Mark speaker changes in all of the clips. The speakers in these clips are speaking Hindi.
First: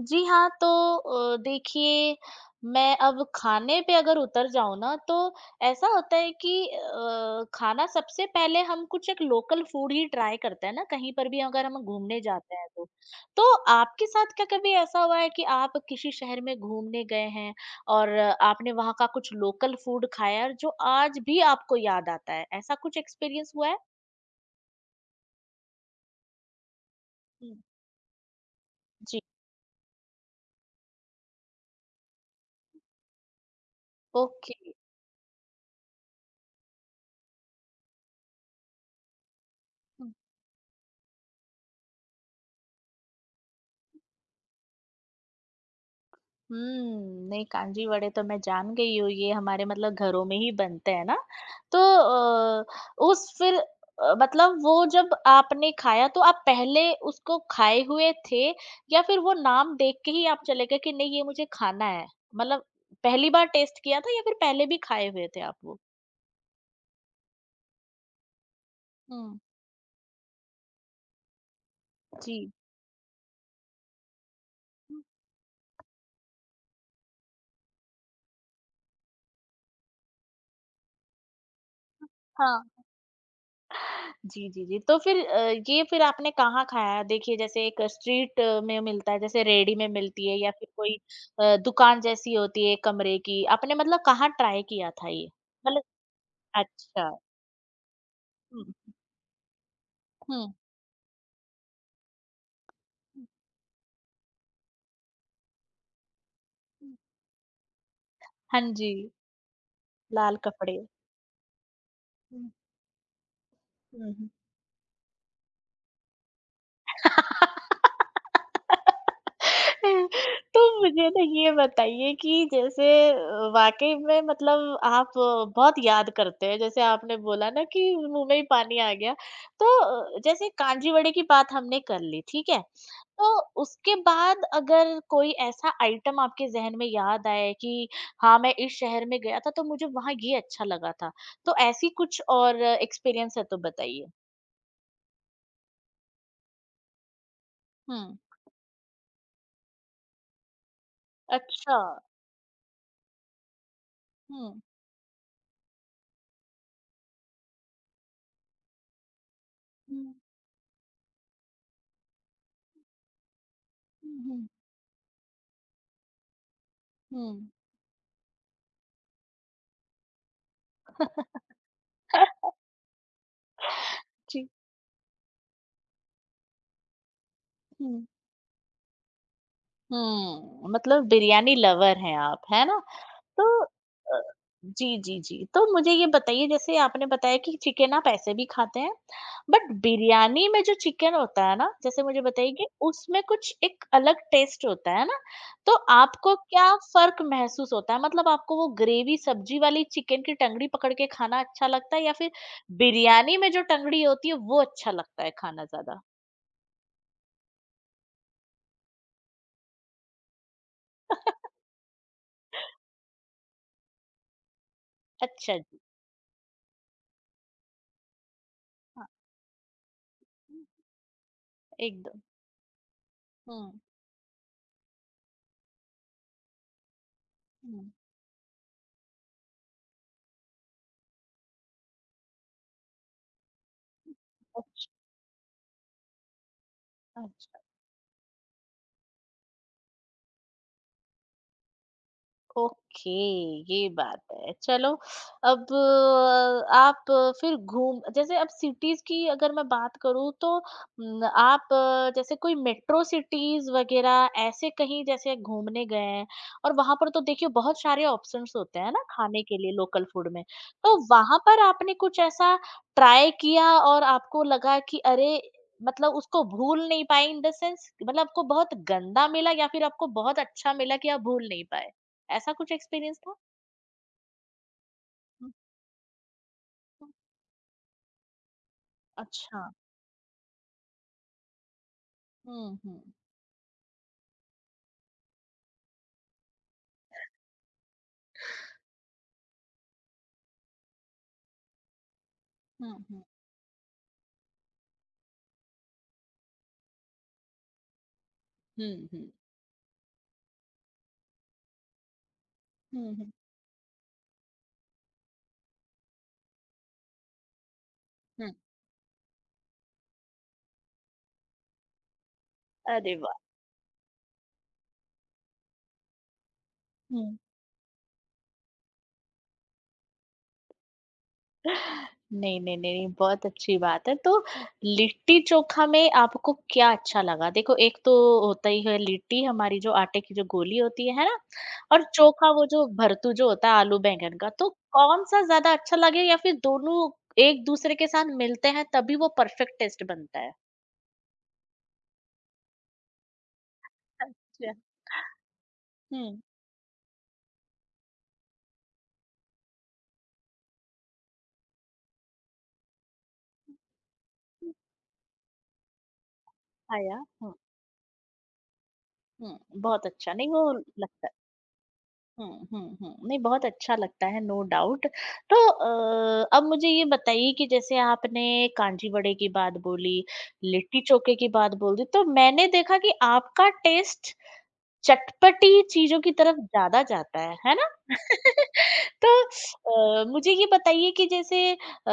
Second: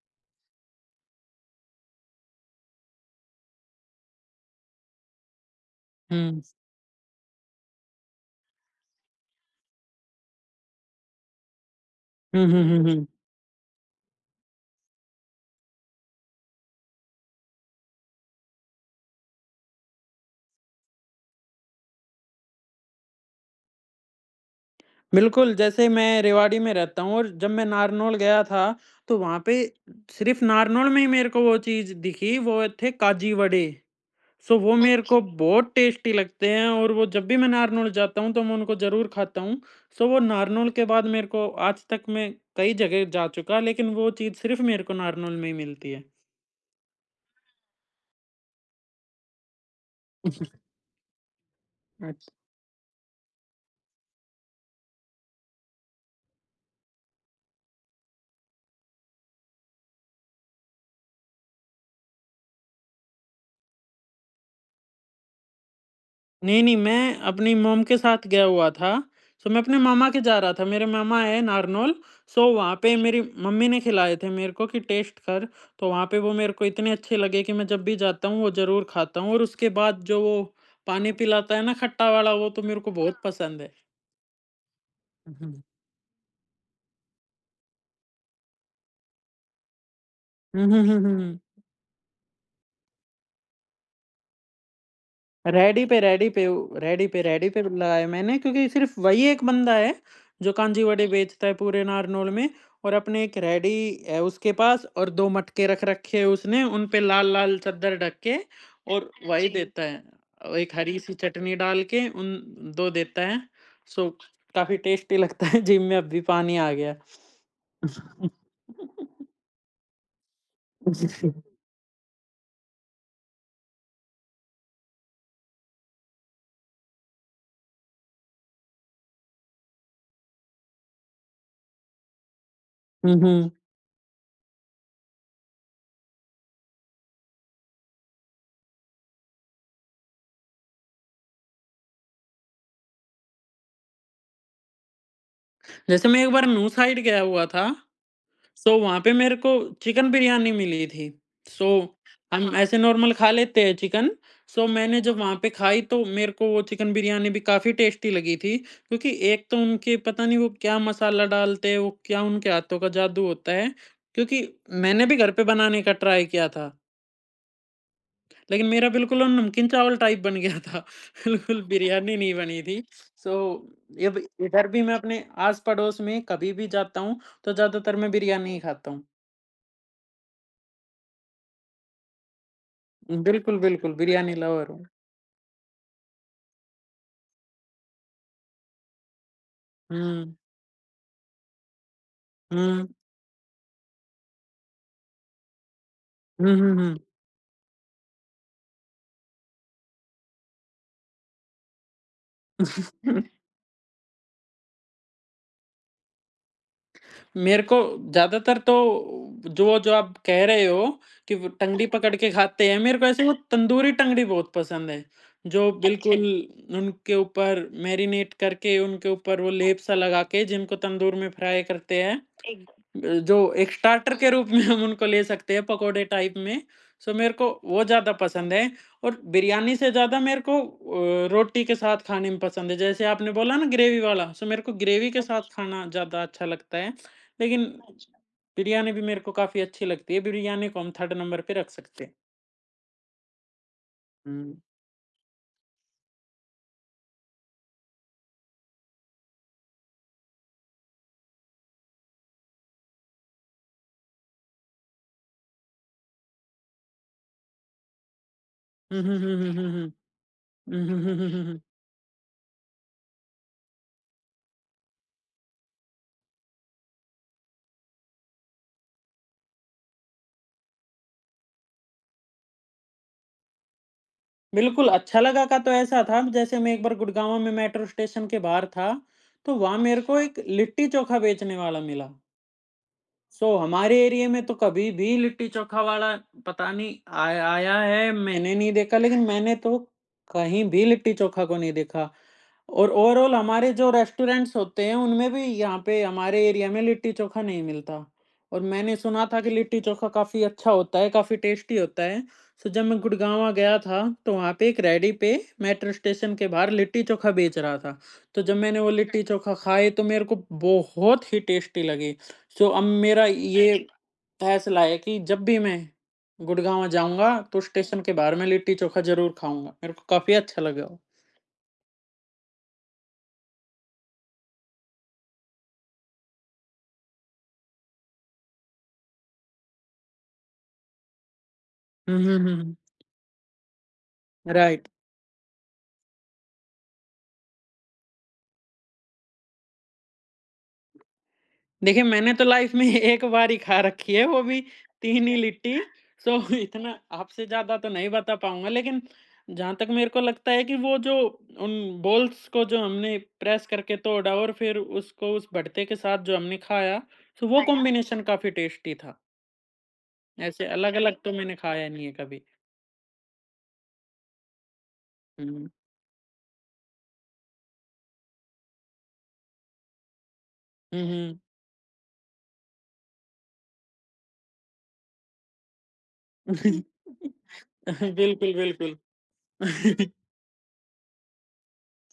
Speaker 1: जी हाँ, तो देखिए। मैं अब खाने पे अगर उतर जाऊँ ना तो ऐसा होता है
Speaker 2: हुँ।
Speaker 1: कि खाना सबसे पहले हम कुछ एक लोकल फूड ही ट्राई करते हैं ना, कहीं पर भी अगर हम घूमने
Speaker 2: हुँ,
Speaker 1: जाते
Speaker 2: हुँ,
Speaker 1: हैं
Speaker 2: हुँ,
Speaker 1: तो।
Speaker 2: हुँ।
Speaker 1: तो आपके साथ क्या कभी ऐसा हुआ है कि आप किसी शहर में घूमने गए हैं और आपने वहाँ का कुछ लोकल फूड खाया और जो आज भी आपको याद आता है? ऐसा कुछ एक्सपीरियंस हुआ है?
Speaker 2: बिल्कुल, जैसे मैं रेवाड़ी में रहता हूँ और जब
Speaker 1: हुँ,
Speaker 2: मैं नारनौल गया था, तो
Speaker 1: जी,
Speaker 2: वहाँ पे सिर्फ़ नारनौल में ही मेरे को वो चीज़ दिखी, वो थे काजी वड़े।
Speaker 1: ओके।
Speaker 2: सो वो मेरे को बहुत टेस्टी लगते हैं और वो जब भी मैं नारनौल जाता हूँ, तो मैं उनको ज़रूर खाता हूँ। सो वो नारनौल के बाद मेरे को आज तक मैं कई जगह जा चुका, लेकिन वो चीज़ सिर्फ़ मेरे को नारनौल में ही मिलती है।
Speaker 1: नहीं, कांजी वड़े तो मैं जान गई हूँ, ये हमारे मतलब घरों में ही बनते हैं ना। तो
Speaker 2: अच्छ
Speaker 1: उस फिर मतलब वो जब आपने खाया तो आप पहले उसको खाए हुए थे या फिर वो नाम देख के ही आप चले गए कि नहीं ये मुझे खाना है, मतलब पहली बार टेस्ट किया था या फिर पहले भी खाए हुए थे आप वो?
Speaker 2: नहीं, नहीं, मैं अपनी मॉम के साथ गया हुआ था।
Speaker 1: हम्म।
Speaker 2: सो मैं अपने मामा के जा रहा था, मेरे मामा है नारनौल। सो
Speaker 1: जी।
Speaker 2: वहाँ पे मेरी मम्मी ने खिलाए थे मेरे को कि टेस्ट कर, तो वहाँ पे वो मेरे को इतने अच्छे लगे कि मैं जब भी जाता हूँ वो ज़रूर खाता हूँ और उसके बाद जो वो पानी पिलाता है ना खट्टा वाला, वो तो
Speaker 1: हाँ।
Speaker 2: मेरे को बहुत पसंद है।
Speaker 1: जी, जी, जी। तो फिर
Speaker 2: हुँ, हुँ।
Speaker 1: ये फिर आपने कहाँ खाया? देखिए जैसे एक स्ट्रीट में मिलता है, जैसे रेहड़ी में मिलती है या
Speaker 2: हुँ,
Speaker 1: फिर
Speaker 2: हुँ,
Speaker 1: कोई
Speaker 2: हुँ, हुँ।
Speaker 1: दुकान जैसी होती है कमरे की, आपने मतलब कहाँ ट्राई किया था ये? मतलब
Speaker 2: रेडी पे, रेडी पे उ रेडी
Speaker 1: अच्छा।
Speaker 2: पे, रेडी पे लगाया मैंने, क्योंकि
Speaker 1: हुँ,
Speaker 2: सिर्फ़ वही एक बंदा है जो
Speaker 1: हुँ,
Speaker 2: कांजी वड़े बेचता है पूरे नारनौल में, और अपने
Speaker 1: हुँ,
Speaker 2: एक रेडी है उसके पास और 2 मटके रख रखे हैं उसने, उन
Speaker 1: हुँ।
Speaker 2: पे लाल-लाल चद्दर ढक के,
Speaker 1: हाँ
Speaker 2: और
Speaker 1: जी,
Speaker 2: वही देता है
Speaker 1: लाल
Speaker 2: एक
Speaker 1: कपड़े।
Speaker 2: हरी-सी चटनी डाल के उन
Speaker 1: हुँ,
Speaker 2: 2 देता है। सो
Speaker 1: हुँ, हुँ।
Speaker 2: काफ़ी टेस्टी लगता है, जीभ में अब भी पानी आ गया।
Speaker 1: तो मुझे ना ये बताइए कि जैसे वाक़ई में मतलब आप बहुत याद करते हैं, जैसे आपने बोला ना कि मुँह में ही पानी आ गया। तो जैसे कांजीवड़े की बात हमने कर ली, ठीक है?
Speaker 2: हुँ,
Speaker 1: तो
Speaker 2: हुँ।
Speaker 1: उसके बाद अगर कोई ऐसा आइटम आपके ज़हन में याद आए कि हाँ, मैं इस शहर में गया था, तो मुझे वहाँ ये अच्छा लगा था। तो ऐसी कुछ और एक्सपीरियंस है तो बताइए?
Speaker 2: जैसे मैं एक बार नूह साइड गया हुआ था,
Speaker 1: हुँ।
Speaker 2: सो वहाँ पे मेरे को चिकन बिरयानी मिली थी। सो
Speaker 1: अच्छा।
Speaker 2: हम ऐसे नॉर्मल खा लेते हैं चिकन।
Speaker 1: हुँ।
Speaker 2: सो मैंने जब वहाँ पे खाई तो मेरे को वो चिकन बिरयानी भी काफ़ी टेस्टी लगी थी, क्योंकि एक तो उनके
Speaker 1: हुँ।
Speaker 2: पता नहीं वो क्या मसाला डालते हैं, वो क्या उनके हाथों का जादू होता है।
Speaker 1: हुँ,
Speaker 2: क्योंकि
Speaker 1: हुँ,
Speaker 2: मैंने भी घर पे बनाने का ट्राई किया था,
Speaker 1: हुँ।
Speaker 2: लेकिन मेरा बिल्कुल वो नमकीन चावल टाइप बन गया था। बिल्कुल बिरयानी नहीं बनी थी। सो ये ब
Speaker 1: जी।
Speaker 2: इधर भी मैं अपने आस-पड़ोस में कभी भी जाता हूँ, तो ज़्यादातर
Speaker 1: हुँ,
Speaker 2: मैं बिरयानी ही खाता हूँ।
Speaker 1: हुँ, मतलब बिरयानी लवर हैं आप, है ना? तो
Speaker 2: बिल्कुल, बिल्कुल, बिरयानी लवर हूँ।
Speaker 1: जी, जी, जी, तो मुझे ये बताइए जैसे आपने बताया कि चिकन आप ऐसे भी खाते हैं, बट
Speaker 2: हुँ,
Speaker 1: बिरयानी में जो चिकन होता है ना, जैसे मुझे बताइए कि
Speaker 2: हुँ,
Speaker 1: उसमें कुछ एक अलग टेस्ट होता है ना, तो आपको
Speaker 2: हुँ, हुँ,
Speaker 1: क्या
Speaker 2: हुँ।
Speaker 1: फ़र्क महसूस होता है? मतलब आपको वो ग्रेवी सब्ज़ी वाली चिकन की टंगड़ी पकड़ के खाना अच्छा लगता है या फिर बिरयानी में जो टंगड़ी होती है, वो अच्छा लगता है खाना ज़्यादा?
Speaker 2: मेरे को ज़्यादातर तो जो जो आप कह रहे हो कि वो टंगड़ी पकड़ के खाते हैं, मेरे को ऐसे वो तंदूरी टंगड़ी बहुत पसंद है,
Speaker 1: अच्छा
Speaker 2: जो
Speaker 1: जी,
Speaker 2: बिल्कुल उनके ऊपर मैरिनेट करके,
Speaker 1: हाँ,
Speaker 2: उनके ऊपर वो लेप सा लगा के जिनको तंदूर में फ्राई करते हैं।
Speaker 1: एकदम।
Speaker 2: जो एक
Speaker 1: हुँ,
Speaker 2: स्टार्टर के रूप में हम उनको ले सकते हैं पकोड़े टाइप में, सो मेरे को वो
Speaker 1: हुँ।
Speaker 2: ज़्यादा पसंद है। और बिरयानी से ज़्यादा मेरे को रोटी के साथ खाने में पसंद है। जैसे आपने बोला ना ग्रेवी वाला, सो मेरे को ग्रेवी के साथ खाना ज़्यादा अच्छा लगता है,
Speaker 1: अच्छा।
Speaker 2: लेकिन बिरयानी भी मेरे को काफ़ी अच्छी लगती है। बिरयानी को हम थर्ड नंबर पे रख सकते हैं।
Speaker 1: ओके, ये बात है,
Speaker 2: हुँ।
Speaker 1: चलो। अब आप फिर घूम जैसे अब सिटीज की अगर मैं बात करूं, तो न, आप जैसे कोई मेट्रो सिटीज वगैरह ऐसे कहीं जैसे घूमने गए हैं और वहां पर तो देखिए बहुत सारे ऑप्शंस होते हैं
Speaker 2: हुँ,
Speaker 1: ना
Speaker 2: हुँ,
Speaker 1: खाने
Speaker 2: हुँ, हुँ,
Speaker 1: के
Speaker 2: हुँ,
Speaker 1: लिए
Speaker 2: हुँ।
Speaker 1: लोकल फूड में,
Speaker 2: हुँ,
Speaker 1: तो
Speaker 2: हुँ, हुँ, हुँ,
Speaker 1: वहां
Speaker 2: हुँ, हुँ।
Speaker 1: पर आपने कुछ ऐसा ट्राई किया और आपको लगा कि अरे, मतलब उसको भूल नहीं पाए, इन द सेंस मतलब आपको बहुत गंदा मिला या फिर आपको बहुत अच्छा मिला कि आप भूल नहीं पाए, ऐसा कुछ एक्सपीरियंस था?
Speaker 2: बिल्कुल, अच्छा लगा
Speaker 1: हुँ,
Speaker 2: का तो ऐसा था जैसे मैं एक बार
Speaker 1: हुँ,
Speaker 2: गुड़गाँव में मेट्रो स्टेशन के बाहर था, तो
Speaker 1: अच्छा।
Speaker 2: वहाँ मेरे को एक लिट्टी-चोखा बेचने वाला मिला।
Speaker 1: हुँ, हुँ,
Speaker 2: सो हमारे एरिया में तो कभी भी लिट्टी चोखा वाला, पता नहीं आया आया है, मैंने नहीं देखा, लेकिन मैंने तो कहीं भी लिट्टी चोखा को नहीं देखा। और
Speaker 1: हुँ, हुँ,
Speaker 2: ओवरऑल हमारे जो रेस्टोरेंट्स होते हैं, उनमें भी यहाँ पे हमारे एरिया में लिट्टी चोखा नहीं मिलता। और मैंने
Speaker 1: हुँ,
Speaker 2: सुना
Speaker 1: हुँ,
Speaker 2: था कि लिट्टी चोखा काफ़ी अच्छा होता है, काफ़ी टेस्टी होता है। सो जब मैं
Speaker 1: हुँ, हुँ,
Speaker 2: गुड़गाँवा गया था, तो वहाँ पे एक रेहड़ी पे, मेट्रो स्टेशन के बाहर, लिट्टी चोखा बेच रहा था। तो
Speaker 1: हुँ।
Speaker 2: जब मैंने वो हुँ। लिट्टी चोखा खाए, तो मेरे को बहुत ही टेस्टी लगी। सो अब
Speaker 1: अरे
Speaker 2: मेरा
Speaker 1: वाह!
Speaker 2: ये फैसला है कि जब भी मैं गुड़गाँव जाऊँगा
Speaker 1: हुँ।
Speaker 2: तो स्टेशन के बाहर मैं लिट्टी-चोखा ज़रूर खाऊँगा, मेरे को काफ़ी अच्छा लगा वो।
Speaker 1: नहीं, नहीं, नहीं, नहीं, बहुत अच्छी बात है। तो हुँ। लिट्टी चोखा में आपको क्या अच्छा लगा? देखो, एक तो होता ही है लिट्टी हमारी जो आटे की जो गोली होती है ना? और
Speaker 2: हुँ, हुँ,
Speaker 1: चोखा
Speaker 2: हुँ,
Speaker 1: वो
Speaker 2: हुँ।
Speaker 1: जो भरतू जो होता है आलू बैंगन का, तो
Speaker 2: राइट।
Speaker 1: कौन-सा ज़्यादा अच्छा लगे या फिर दोनों एक-दूसरे के साथ मिलते हैं तभी वो परफेक्ट टेस्ट बनता है?
Speaker 2: देखिए, मैंने तो लाइफ़ में एक बार ही खा रखी है, वो भी
Speaker 1: अच्छा।
Speaker 2: 3 ही लिट्टी, सो
Speaker 1: हुँ।
Speaker 2: इतना आपसे ज़्यादा तो नहीं बता पाऊँगा, लेकिन जहाँ तक मेरे को लगता है कि वो जो उन बॉल्स को जो हमने प्रेस करके तोड़ा और
Speaker 1: हुँ,
Speaker 2: फिर उसको उस भरते के साथ जो हमने खाया,
Speaker 1: आया।
Speaker 2: सो वो खाया। कॉम्बिनेशन काफ़ी टेस्टी था।
Speaker 1: हुँ, बहुत अच्छा। नहीं
Speaker 2: ऐसे
Speaker 1: वो
Speaker 2: अलग-अलग
Speaker 1: लगता
Speaker 2: तो
Speaker 1: है।
Speaker 2: मैंने खाया नहीं है कभी।
Speaker 1: हुँ, हुँ, हुँ। नहीं, बहुत अच्छा लगता है, नो डाउट। तो
Speaker 2: हुँ।
Speaker 1: अब मुझे ये बताइए कि जैसे आपने कांजी वड़े की बात बोली, लिट्टी
Speaker 2: हुँ,
Speaker 1: चोखे
Speaker 2: हुँ।
Speaker 1: की बात बोल दी, तो मैंने देखा कि आपका टेस्ट चटपटी चीज़ों की तरफ ज़्यादा जाता है ना?
Speaker 2: बिल्कुल,
Speaker 1: तो
Speaker 2: बिल्कुल।
Speaker 1: मुझे ये बताइए कि जैसे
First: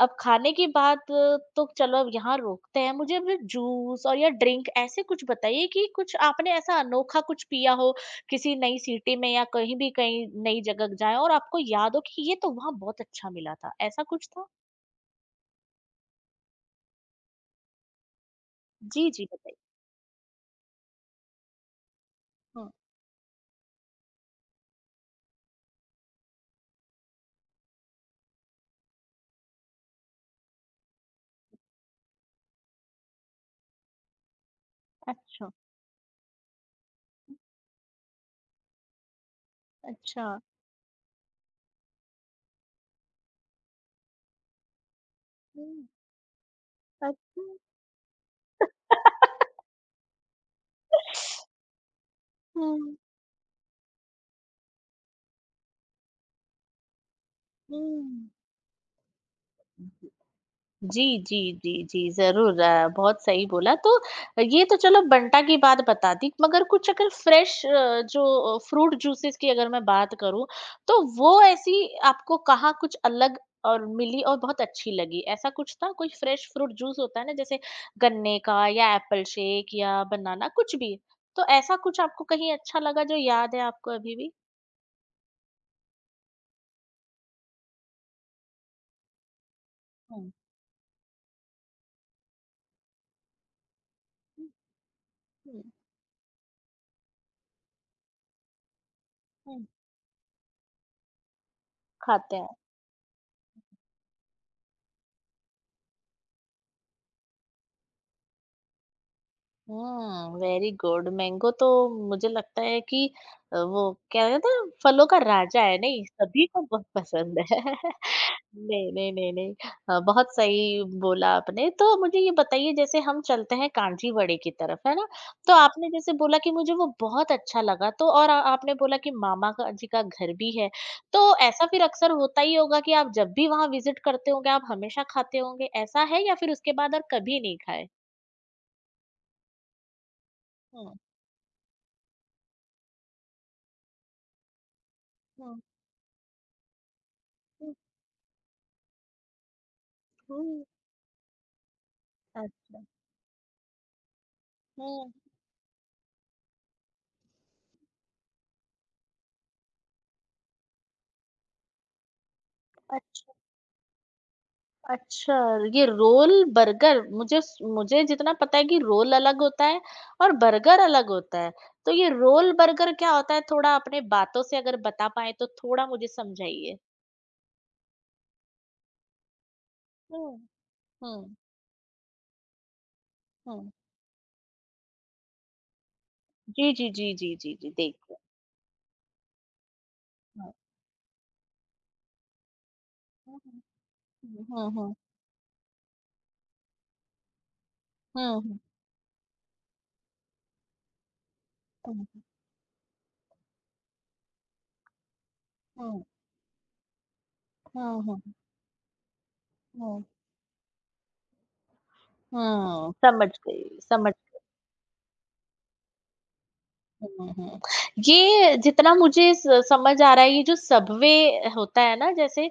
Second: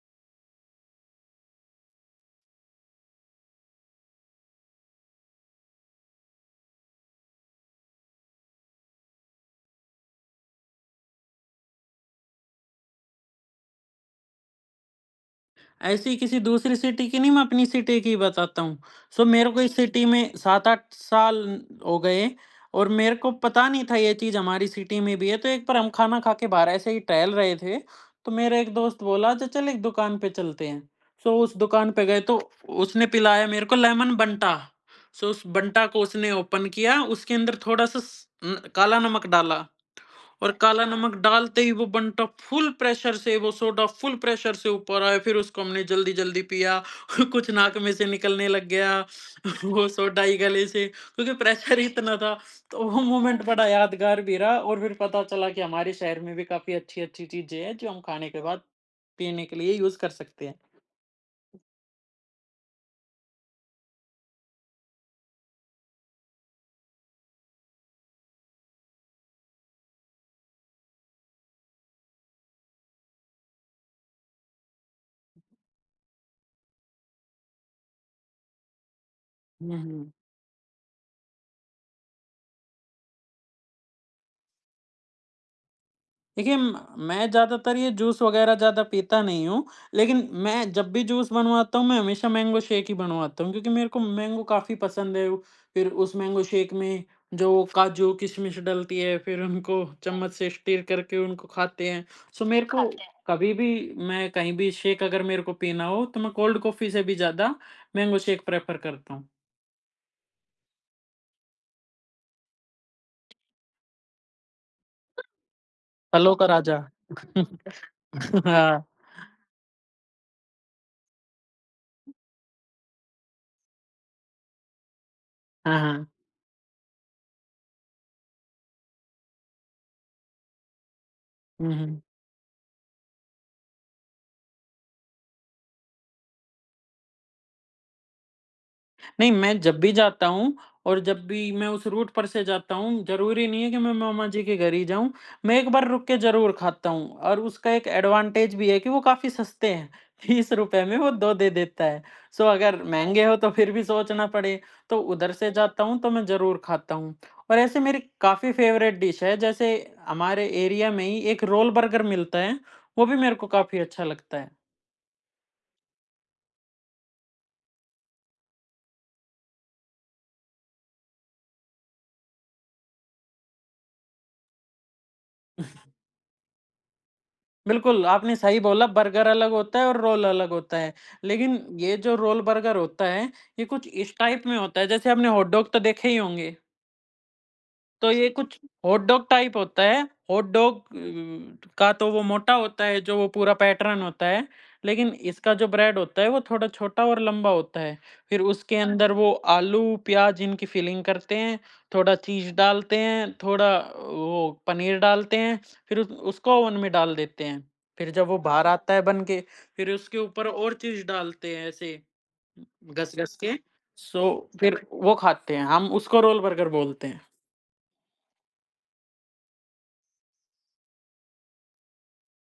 Speaker 1: अब खाने की बात, तो चलो अब यहाँ रोकते हैं, मुझे अब जूस और या ड्रिंक ऐसे कुछ बताइए कि कुछ आपने ऐसा अनोखा कुछ पिया हो, किसी नई सिटी में या कहीं भी कहीं नई जगह जाएँ और आपको याद हो कि ये तो वहाँ बहुत अच्छा मिला था, ऐसा कुछ था?
Speaker 2: ऐसी किसी दूसरी सिटी की नहीं, मैं अपनी सिटी की बताता हूँ।
Speaker 1: जी,
Speaker 2: सो
Speaker 1: जी,
Speaker 2: मेरे
Speaker 1: बताइए।
Speaker 2: को इस सिटी में 7-8 साल हो गए
Speaker 1: हुँ,
Speaker 2: और मेरे को पता नहीं था ये चीज़ हमारी सिटी में भी है, तो एक बार हम खाना खा के बाहर ऐसे ही टहल रहे थे, तो मेरा एक दोस्त बोला, "च चल एक दुकान पे चलते हैं।" सो उस दुकान पे गए तो उसने पिलाया मेरे को लेमन बंटा। सो उस
Speaker 1: अच्छा,
Speaker 2: बंटा को उसने ओपन किया, उसके अंदर थोड़ा-सा स न काला नमक डाला।
Speaker 1: अच्छा।
Speaker 2: और काला नमक डालते ही वो सोडा फुल प्रेशर से ऊपर आया, फिर उसको
Speaker 1: हुँ।
Speaker 2: हमने जल्दी जल्दी पिया।
Speaker 1: अच्छा,
Speaker 2: कुछ नाक में से निकलने लग गया वो सोडा ही गले से, क्योंकि प्रेशर इतना था। तो
Speaker 1: हुँ,
Speaker 2: वो मोमेंट बड़ा यादगार भी रहा और फिर पता चला कि हमारे शहर में भी काफी अच्छी अच्छी चीजें हैं जो हम खाने
Speaker 1: हुँ।
Speaker 2: के बाद पीने के लिए यूज कर सकते हैं।
Speaker 1: जी, जी, जी, जी, ज़रूर। बहुत सही बोला, तो ये तो चलो बंटा की बात बता दी, मगर कुछ अगर फ्रेश जो फ्रूट जूसेस की अगर मैं बात करूँ, तो वो ऐसी आपको कहाँ कुछ अलग और मिली और बहुत अच्छी लगी? ऐसा कुछ था? कोई फ्रेश फ्रूट जूस होता है ना जैसे गन्ने का या एप्पल शेक या
Speaker 2: हम्म।
Speaker 1: बनाना कुछ भी, तो ऐसा कुछ आपको कहीं अच्छा लगा जो याद है आपको अभी भी?
Speaker 2: देखिए, म मैं ज़्यादातर ये जूस वग़ैरह ज़्यादा पीता नहीं हूँ, लेकिन
Speaker 1: हुँ,
Speaker 2: मैं जब भी जूस बनवाता हूँ, मैं हमेशा मैंगो शेक ही बनवाता हूँ, क्योंकि मेरे को मैंगो
Speaker 1: हुँ,
Speaker 2: काफ़ी पसंद है।
Speaker 1: हुँ,
Speaker 2: फिर उस मैंगो शेक में जो वो काजू, किशमिश डलती है, फिर
Speaker 1: हुँ,
Speaker 2: उनको चम्मच से स्टिर करके उनको खाते हैं।
Speaker 1: खाते
Speaker 2: सो
Speaker 1: हैं।
Speaker 2: मेरे को खाते हैं। कभी भी मैं कहीं भी शेक अगर मेरे को पीना हो, तो मैं कोल्ड कॉफ़ी से भी ज़्यादा मैंगो शेक प्रेफ़र करता हूँ।
Speaker 1: हुँ, वेरी गुड। मैंगो तो मुझे लगता है कि वो क्या कहते हैं फलों का राजा है नहीं,
Speaker 2: फलों का
Speaker 1: सभी को
Speaker 2: राजा।
Speaker 1: बहुत पसंद है।
Speaker 2: हाँ।
Speaker 1: नहीं, नहीं, नहीं, नहीं, बहुत सही बोला आपने। तो मुझे ये बताइए जैसे हम चलते हैं कांजीवड़े की तरफ, है ना? तो
Speaker 2: हाँ,
Speaker 1: आपने
Speaker 2: हाँ।
Speaker 1: जैसे बोला कि मुझे वो बहुत अच्छा लगा, तो और आपने बोला कि मामा का जी का घर भी है। तो ऐसा
Speaker 2: हुँ,
Speaker 1: फिर
Speaker 2: हुँ।
Speaker 1: अक्सर होता ही होगा कि आप जब भी वहाँ विज़िट करते होंगे, आप हमेशा खाते होंगे, ऐसा है या फिर उसके बाद और कभी नहीं खाए?
Speaker 2: नहीं, मैं जब भी जाता हूँ
Speaker 1: हुँ,
Speaker 2: और जब भी मैं उस रूट पर से जाता हूँ, ज़रूरी नहीं है कि मैं मामा जी के घर ही जाऊँ। मैं
Speaker 1: हुँ,
Speaker 2: एक बार रुक के ज़रूर खाता हूँ, और उसका
Speaker 1: हुँ,
Speaker 2: एक एडवांटेज भी है कि वो काफ़ी सस्ते हैं।
Speaker 1: हुँ।
Speaker 2: ₹30 में वो 2 दे देता है। सो अगर
Speaker 1: अच्छा,
Speaker 2: महँगे हो तो फिर भी सोचना पड़े, तो
Speaker 1: हुँ,
Speaker 2: उधर से जाता हूँ तो मैं ज़रूर खाता हूँ। और ऐसे मेरी काफ़ी फ़ेवरेट डिश है, जैसे हमारे एरिया में ही एक रोल बर्गर मिलता है, वो भी
Speaker 1: अच्छ
Speaker 2: मेरे को काफ़ी अच्छा लगता है।
Speaker 1: अच्छा। ये रोल, बर्गर मुझे स मुझे जितना पता है कि रोल अलग होता है और बर्गर अलग होता है। तो ये रोल बर्गर क्या होता है? थोड़ा अपने बातों से अगर बता पाएँ तो थोड़ा मुझे समझाइए?
Speaker 2: बिल्कुल, आपने सही बोला, बर्गर अलग होता है और रोल
Speaker 1: हुँ,
Speaker 2: अलग होता है।
Speaker 1: हुँ,
Speaker 2: लेकिन ये जो रोल बर्गर होता है, ये
Speaker 1: हुँ।
Speaker 2: कुछ इस टाइप में होता है जैसे आपने हॉट डॉग तो देखे ही होंगे।
Speaker 1: जी, जी, जी, जी, जी, जी,
Speaker 2: तो
Speaker 1: देखिए।
Speaker 2: ये कुछ हॉट डॉग टाइप होता है। हॉट
Speaker 1: हाँ,
Speaker 2: डॉग का तो वो मोटा होता है, जो वो पूरा
Speaker 1: हुँ,
Speaker 2: पैटर्न होता है।
Speaker 1: हुँ, हुँ,
Speaker 2: लेकिन इसका जो ब्रेड होता है वो थोड़ा छोटा और लंबा होता है। फिर
Speaker 1: हुँ, हुँ,
Speaker 2: उसके अंदर वो आलू, प्याज़ इनकी फिलिंग करते हैं,
Speaker 1: हुँ,
Speaker 2: थोड़ा चीज़ डालते हैं, थोड़ा वो पनीर डालते हैं,
Speaker 1: हुँ,
Speaker 2: फिर
Speaker 1: हुँ,
Speaker 2: उस उसको ओवन में डाल देते हैं।
Speaker 1: हुँ, हुँ,
Speaker 2: फिर जब
Speaker 1: हुँ,
Speaker 2: वो बाहर आता है बन के, फिर
Speaker 1: हुँ,
Speaker 2: उसके ऊपर और चीज़ डालते हैं ऐसे
Speaker 1: हुँ, समझ
Speaker 2: घस-घस के।
Speaker 1: गई, समझ।
Speaker 2: सो फिर वो खाते हैं। हम उसको रोल बर्गर बोलते हैं।
Speaker 1: हुँ, हुँ। ये जितना मुझे स समझ आ रहा है, ये जो सबवे होता है ना, जैसे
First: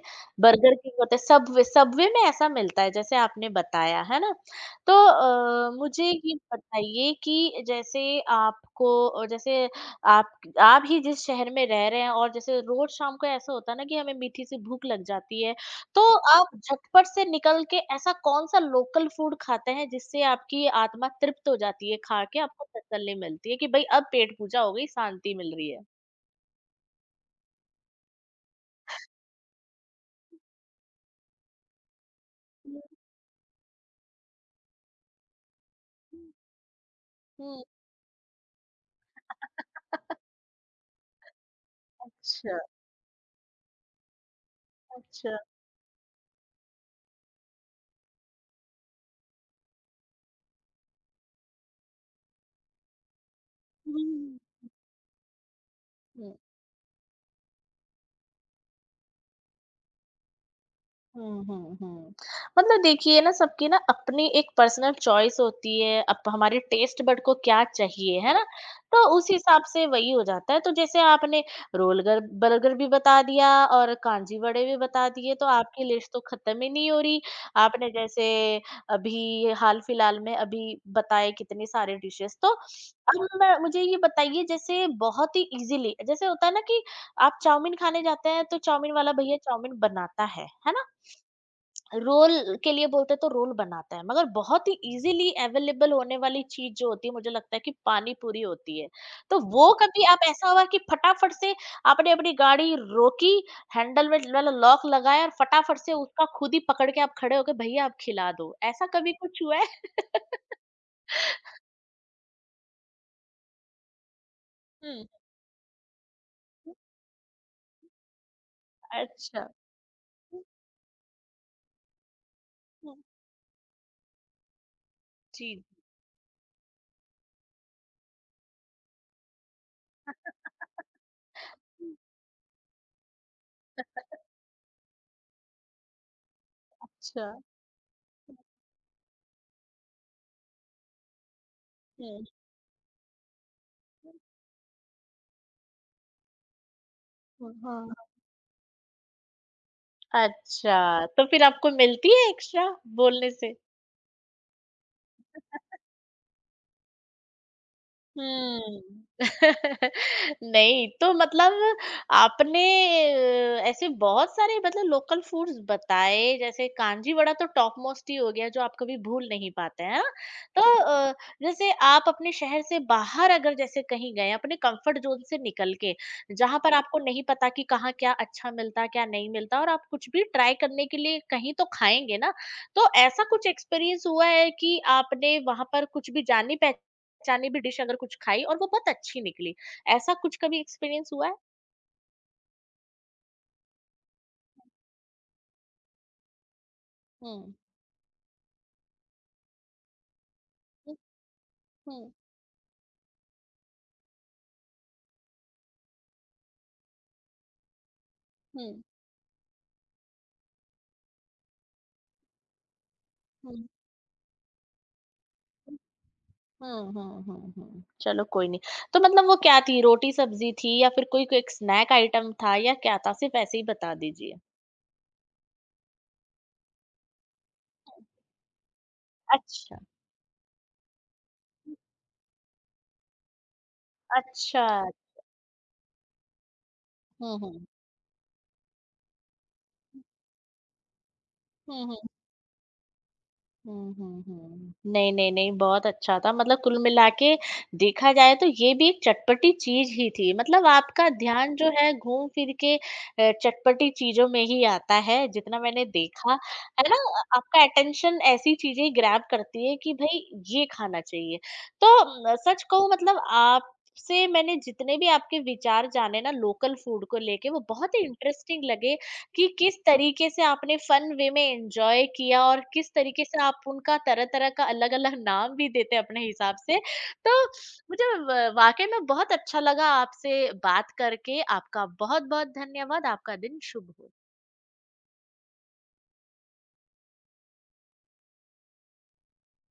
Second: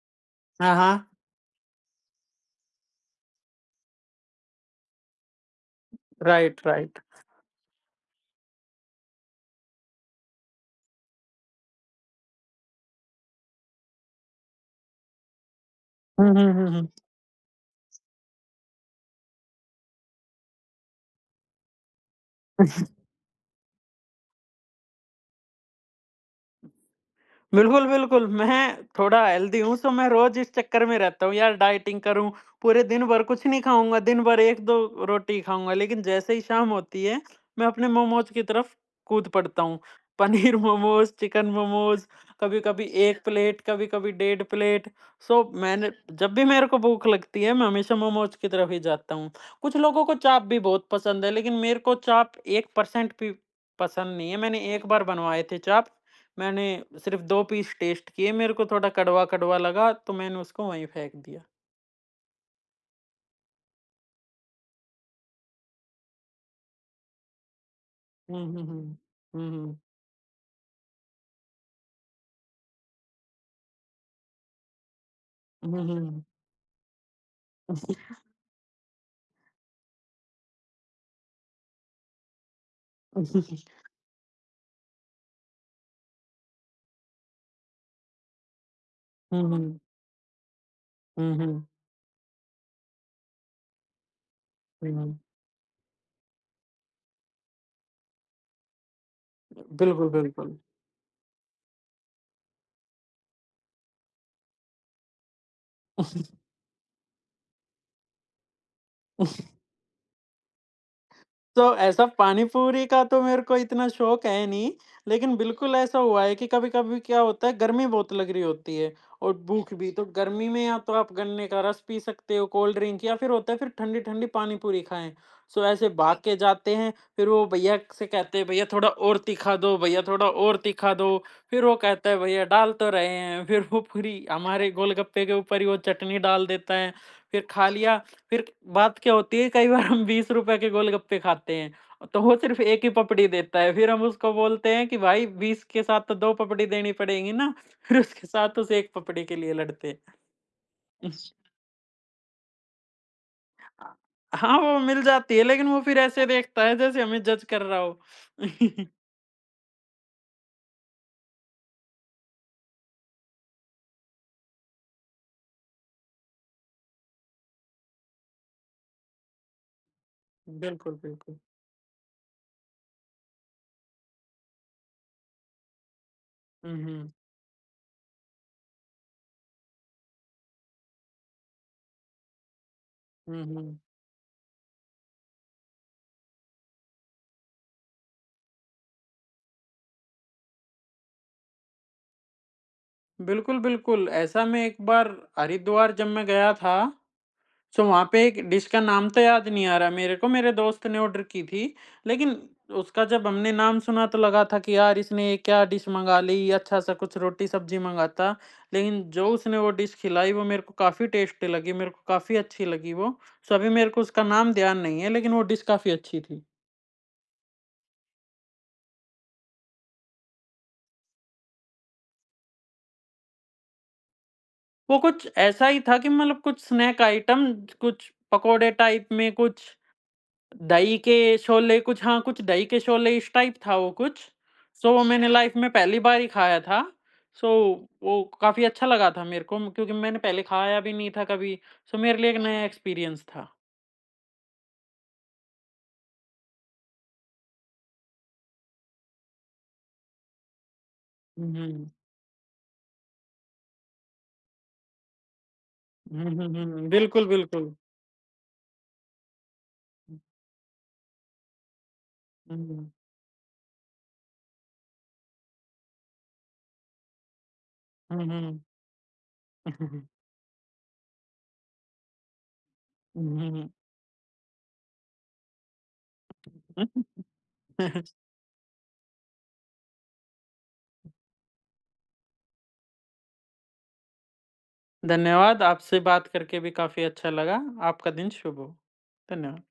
Speaker 2: हाँ,
Speaker 1: बर्गर किंग
Speaker 2: हाँ।
Speaker 1: होता है, सबवे, सबवे में ऐसा मिलता है, जैसे आपने बताया, है ना? तो मुझे ये
Speaker 2: Right, right.
Speaker 1: बताइए कि जैसे आपको जैसे आप आप ही जिस शहर में रह रहे हैं और जैसे रोज़ शाम को ऐसा होता है ना कि हमें मीठी-सी भूख लग जाती है, तो
Speaker 2: Mhm,
Speaker 1: आप
Speaker 2: mhm,
Speaker 1: झटपट से निकल के ऐसा कौन-सा लोकल फूड खाते हैं जिससे आपकी आत्मा तृप्त हो जाती है, खा के आपको
Speaker 2: mhm.
Speaker 1: तसल्ली मिलती है कि भई अब पेट पूजा हो गई, शांति मिल रही है?
Speaker 2: बिल्कुल, बिल्कुल। मैं थोड़ा हेल्दी हूँ, सो मैं रोज़ इस चक्कर में रहता हूँ, यार डाइटिंग करूँ, पूरे दिन भर कुछ नहीं खाऊँगा, दिन भर 1-2 रोटी खाऊँगा, लेकिन
Speaker 1: हुँ,
Speaker 2: जैसे ही शाम होती है,
Speaker 1: हुँ।
Speaker 2: मैं अपने मोमोज़ की तरफ कूद पड़ता हूँ। पनीर मोमोज़, चिकन मोमोज़,
Speaker 1: अच्छा,
Speaker 2: कभी-कभी 1 प्लेट, कभी-कभी डेढ़ प्लेट।
Speaker 1: अच्छा।
Speaker 2: सो मैंने, जब भी मेरे को भूख लगती है, मैं हमेशा मोमोज़ की तरफ ही जाता हूँ। कुछ लोगों को चाप भी बहुत पसंद है, लेकिन मेरे को चाप 1% भी
Speaker 1: हुँ,
Speaker 2: पसंद नहीं है।
Speaker 1: हुँ,
Speaker 2: मैंने एक बार बनवाए थे चाप।
Speaker 1: हुँ।
Speaker 2: मैंने सिर्फ़ 2 पीस टेस्ट किए, मेरे को थोड़ा कड़वा-कड़वा लगा तो मैंने उसको वहीं फेंक दिया।
Speaker 1: हुँ, हुँ, हुँ। मतलब देखिए ना, सबकी ना अपनी एक पर्सनल चॉइस होती है, अब हमारे टेस्ट बड को क्या चाहिए, है
Speaker 2: हुँ,
Speaker 1: ना?
Speaker 2: हुँ, हुँ।
Speaker 1: तो उस
Speaker 2: हुँ,
Speaker 1: हिसाब
Speaker 2: हुँ।
Speaker 1: से वही हो जाता है, तो जैसे आपने रोलगर बर्गर भी बता दिया और कांजी वड़े भी बता दिए, तो
Speaker 2: हुँ,
Speaker 1: आपकी लिस्ट तो
Speaker 2: हुँ।
Speaker 1: खत्म ही नहीं हो रही। आपने जैसे अभी हाल-फिलहाल में अभी बताए कितने सारे डिशेज़, तो
Speaker 2: हुँ,
Speaker 1: अब
Speaker 2: हुँ।
Speaker 1: मैं मुझे ये बताइए जैसे बहुत ही ईज़िली जैसे होता है ना कि आप चाउमीन खाने जाते हैं, तो चाउमीन वाला भैया चाउमीन बनाता है ना?
Speaker 2: हुँ, हुँ।
Speaker 1: रोल के लिए बोलते हैं तो रोल बनाता है, मगर बहुत ही
Speaker 2: हुँ, हुँ।
Speaker 1: इजीली अवेलेबल होने वाली चीज जो होती है मुझे लगता है कि पानी पूरी होती है, तो वो कभी
Speaker 2: बिल्कुल,
Speaker 1: आप ऐसा
Speaker 2: बिल्कुल।
Speaker 1: हुआ कि फटाफट से आपने अपनी गाड़ी रोकी, हैंडल में वाला लॉक लगाया और फटाफट से उसका खुद ही पकड़ के आप खड़े हो गए भैया आप खिला दो, ऐसा कभी कुछ हुआ है?
Speaker 2: तो ऐसा पानी पूरी का तो मेरे को इतना शौक है नहीं,
Speaker 1: हम्म।
Speaker 2: लेकिन बिल्कुल ऐसा हुआ है कि कभी-कभी क्या होता है, गर्मी बहुत लग रही होती है और
Speaker 1: अच्छा।
Speaker 2: भूख भी, तो गर्मी में या तो आप गन्ने का रस पी सकते हो, कोल्ड
Speaker 1: हम्म,
Speaker 2: ड्रिंक, या फिर होता है फिर ठंडी-ठंडी पानी पूरी खाएँ।
Speaker 1: जी।
Speaker 2: सो ऐसे भाग के जाते हैं, फिर वो भैया से कहते हैं, भैया थोड़ा और तीखा दो, भैया थोड़ा और तीखा दो, फिर वो
Speaker 1: जी,
Speaker 2: कहता है भैया डाल तो रहे हैं, फिर वो पूरी हमारे गोलगप्पे के ऊपर ही वो चटनी डाल देता है,
Speaker 1: अच्छा।
Speaker 2: फिर खा लिया। फिर बात क्या होती है, कई बार हम ₹20 के गोलगप्पे खाते हैं, तो
Speaker 1: हम्म,
Speaker 2: वो सिर्फ़ 1 ही पपड़ी देता है। फिर हम उसको बोलते हैं कि भाई, 20 के साथ तो 2 पपड़ी देनी पड़ेगी ना,
Speaker 1: हाँ।
Speaker 2: फिर उसके साथ उस 1 पपड़ी के लिए लड़ते हैं।
Speaker 1: अच्छा, तो फिर आपको मिलती है एक्स्ट्रा बोलने से?
Speaker 2: अ, हाँ, वो मिल जाती है, लेकिन वो फिर ऐसे देखता है जैसे हमें जज कर रहा हो।
Speaker 1: हुँ। नहीं, तो मतलब आपने ऐसे बहुत सारे मतलब लोकल फूड्स बताए, जैसे कांजी वड़ा तो टॉप मोस्ट ही हो गया, जो आप कभी भूल नहीं पाते हैं, है ना? तो
Speaker 2: बिल्कुल, बिल्कुल।
Speaker 1: जैसे आप अपने शहर से बाहर अगर जैसे कहीं गए, अपने कंफर्ट ज़ोन से निकल के, जहाँ
Speaker 2: हुँ,
Speaker 1: पर आपको
Speaker 2: हुँ।
Speaker 1: नहीं पता कि कहाँ क्या अच्छा मिलता है, क्या नहीं मिलता और आप कुछ भी ट्राई करने के लिए कहीं तो खाएँगे ना? तो ऐसा
Speaker 2: हुँ,
Speaker 1: कुछ
Speaker 2: हुँ।
Speaker 1: एक्सपीरियंस हुआ है कि आपने वहाँ पर कुछ भी जानी पह चाइनी भी डिश अगर कुछ खाई और वो बहुत अच्छी निकली, ऐसा कुछ कभी एक्सपीरियंस हुआ है?
Speaker 2: बिल्कुल, बिल्कुल। ऐसा मैं एक बार, हरिद्वार जब मैं गया था,
Speaker 1: हुँ।
Speaker 2: सो वहाँ पे एक डिश का नाम तो याद नहीं आ रहा मेरे को, मेरे दोस्त
Speaker 1: हुँ,
Speaker 2: ने ऑर्डर की थी,
Speaker 1: हुँ, हुँ।
Speaker 2: लेकिन उसका जब हमने नाम सुना तो लगा था कि यार इसने ये क्या डिश मँगा ली, अच्छा-सा कुछ रोटी-सब्जी मँगाता।
Speaker 1: हुँ,
Speaker 2: लेकिन जो उसने वो डिश खिलाई वो मेरे को काफ़ी टेस्टी लगी, मेरे को काफ़ी अच्छी लगी वो। सो
Speaker 1: हुँ।
Speaker 2: अभी मेरे को उसका नाम ध्यान नहीं है, लेकिन वो डिश काफ़ी अच्छी थी।
Speaker 1: हुँ, हुँ, हुँ, हुँ। चलो कोई नहीं। तो मतलब वो क्या थी, रोटी-सब्ज़ी थी या फिर कोई क्विक स्नैक आइटम था या क्या था? सिर्फ़ ऐसे ही बता दीजिए।
Speaker 2: वो कुछ ऐसा ही था कि मतलब कुछ स्नैक आइटम,
Speaker 1: हुँ।
Speaker 2: कुछ पकोड़े टाइप में, कुछ
Speaker 1: अच्छा।
Speaker 2: दही के शोले, कुछ हाँ, कुछ दही के शोले इस टाइप था वो कुछ।
Speaker 1: अच्छा।
Speaker 2: सो वो मैंने लाइफ़ में पहली बार ही खाया था।
Speaker 1: हुँ,
Speaker 2: सो
Speaker 1: हुँ।
Speaker 2: वो काफ़ी अच्छा लगा था मेरे को क्योंकि मैंने पहले खाया भी नहीं था कभी।
Speaker 1: हुँ, हुँ।
Speaker 2: सो मेरे लिए एक नया एक्सपीरियंस था।
Speaker 1: हुँ, हुँ, हुँ। नहीं, नहीं, नहीं, बहुत अच्छा था, मतलब कुल मिला के देखा जाए तो ये भी एक चटपटी चीज़ ही थी। मतलब आपका
Speaker 2: हुँ,
Speaker 1: ध्यान जो
Speaker 2: हुँ।
Speaker 1: है घूम-फिर के चटपटी चीज़ों में ही आता है जितना मैंने
Speaker 2: हुँ,
Speaker 1: देखा,
Speaker 2: हुँ, हुँ।
Speaker 1: है ना?
Speaker 2: बिल्कुल,
Speaker 1: आपका
Speaker 2: बिल्कुल।
Speaker 1: अटेंशन ऐसी चीज़ें ग्रैब करती है कि भई ये खाना चाहिए। तो म सच कहूँ
Speaker 2: हुँ,
Speaker 1: मतलब आप से मैंने जितने भी आपके विचार जाने ना लोकल फूड को लेके वो बहुत ही
Speaker 2: हुँ, हुँ।
Speaker 1: इंटरेस्टिंग लगे, कि किस तरीके से आपने फन वे में एंजॉय किया और किस तरीके
Speaker 2: हुँ,
Speaker 1: से
Speaker 2: हुँ,
Speaker 1: आप
Speaker 2: हुँ।
Speaker 1: उनका तरह-तरह का अलग-अलग नाम भी देते अपने हिसाब से। तो मुझे व वाक़ई में बहुत अच्छा लगा आपसे बात करके। आपका बहुत-बहुत धन्यवाद। आपका दिन शुभ हो।
Speaker 2: धन्यवाद, आपसे बात करके भी काफ़ी अच्छा लगा। आपका दिन शुभ हो। धन्यवाद।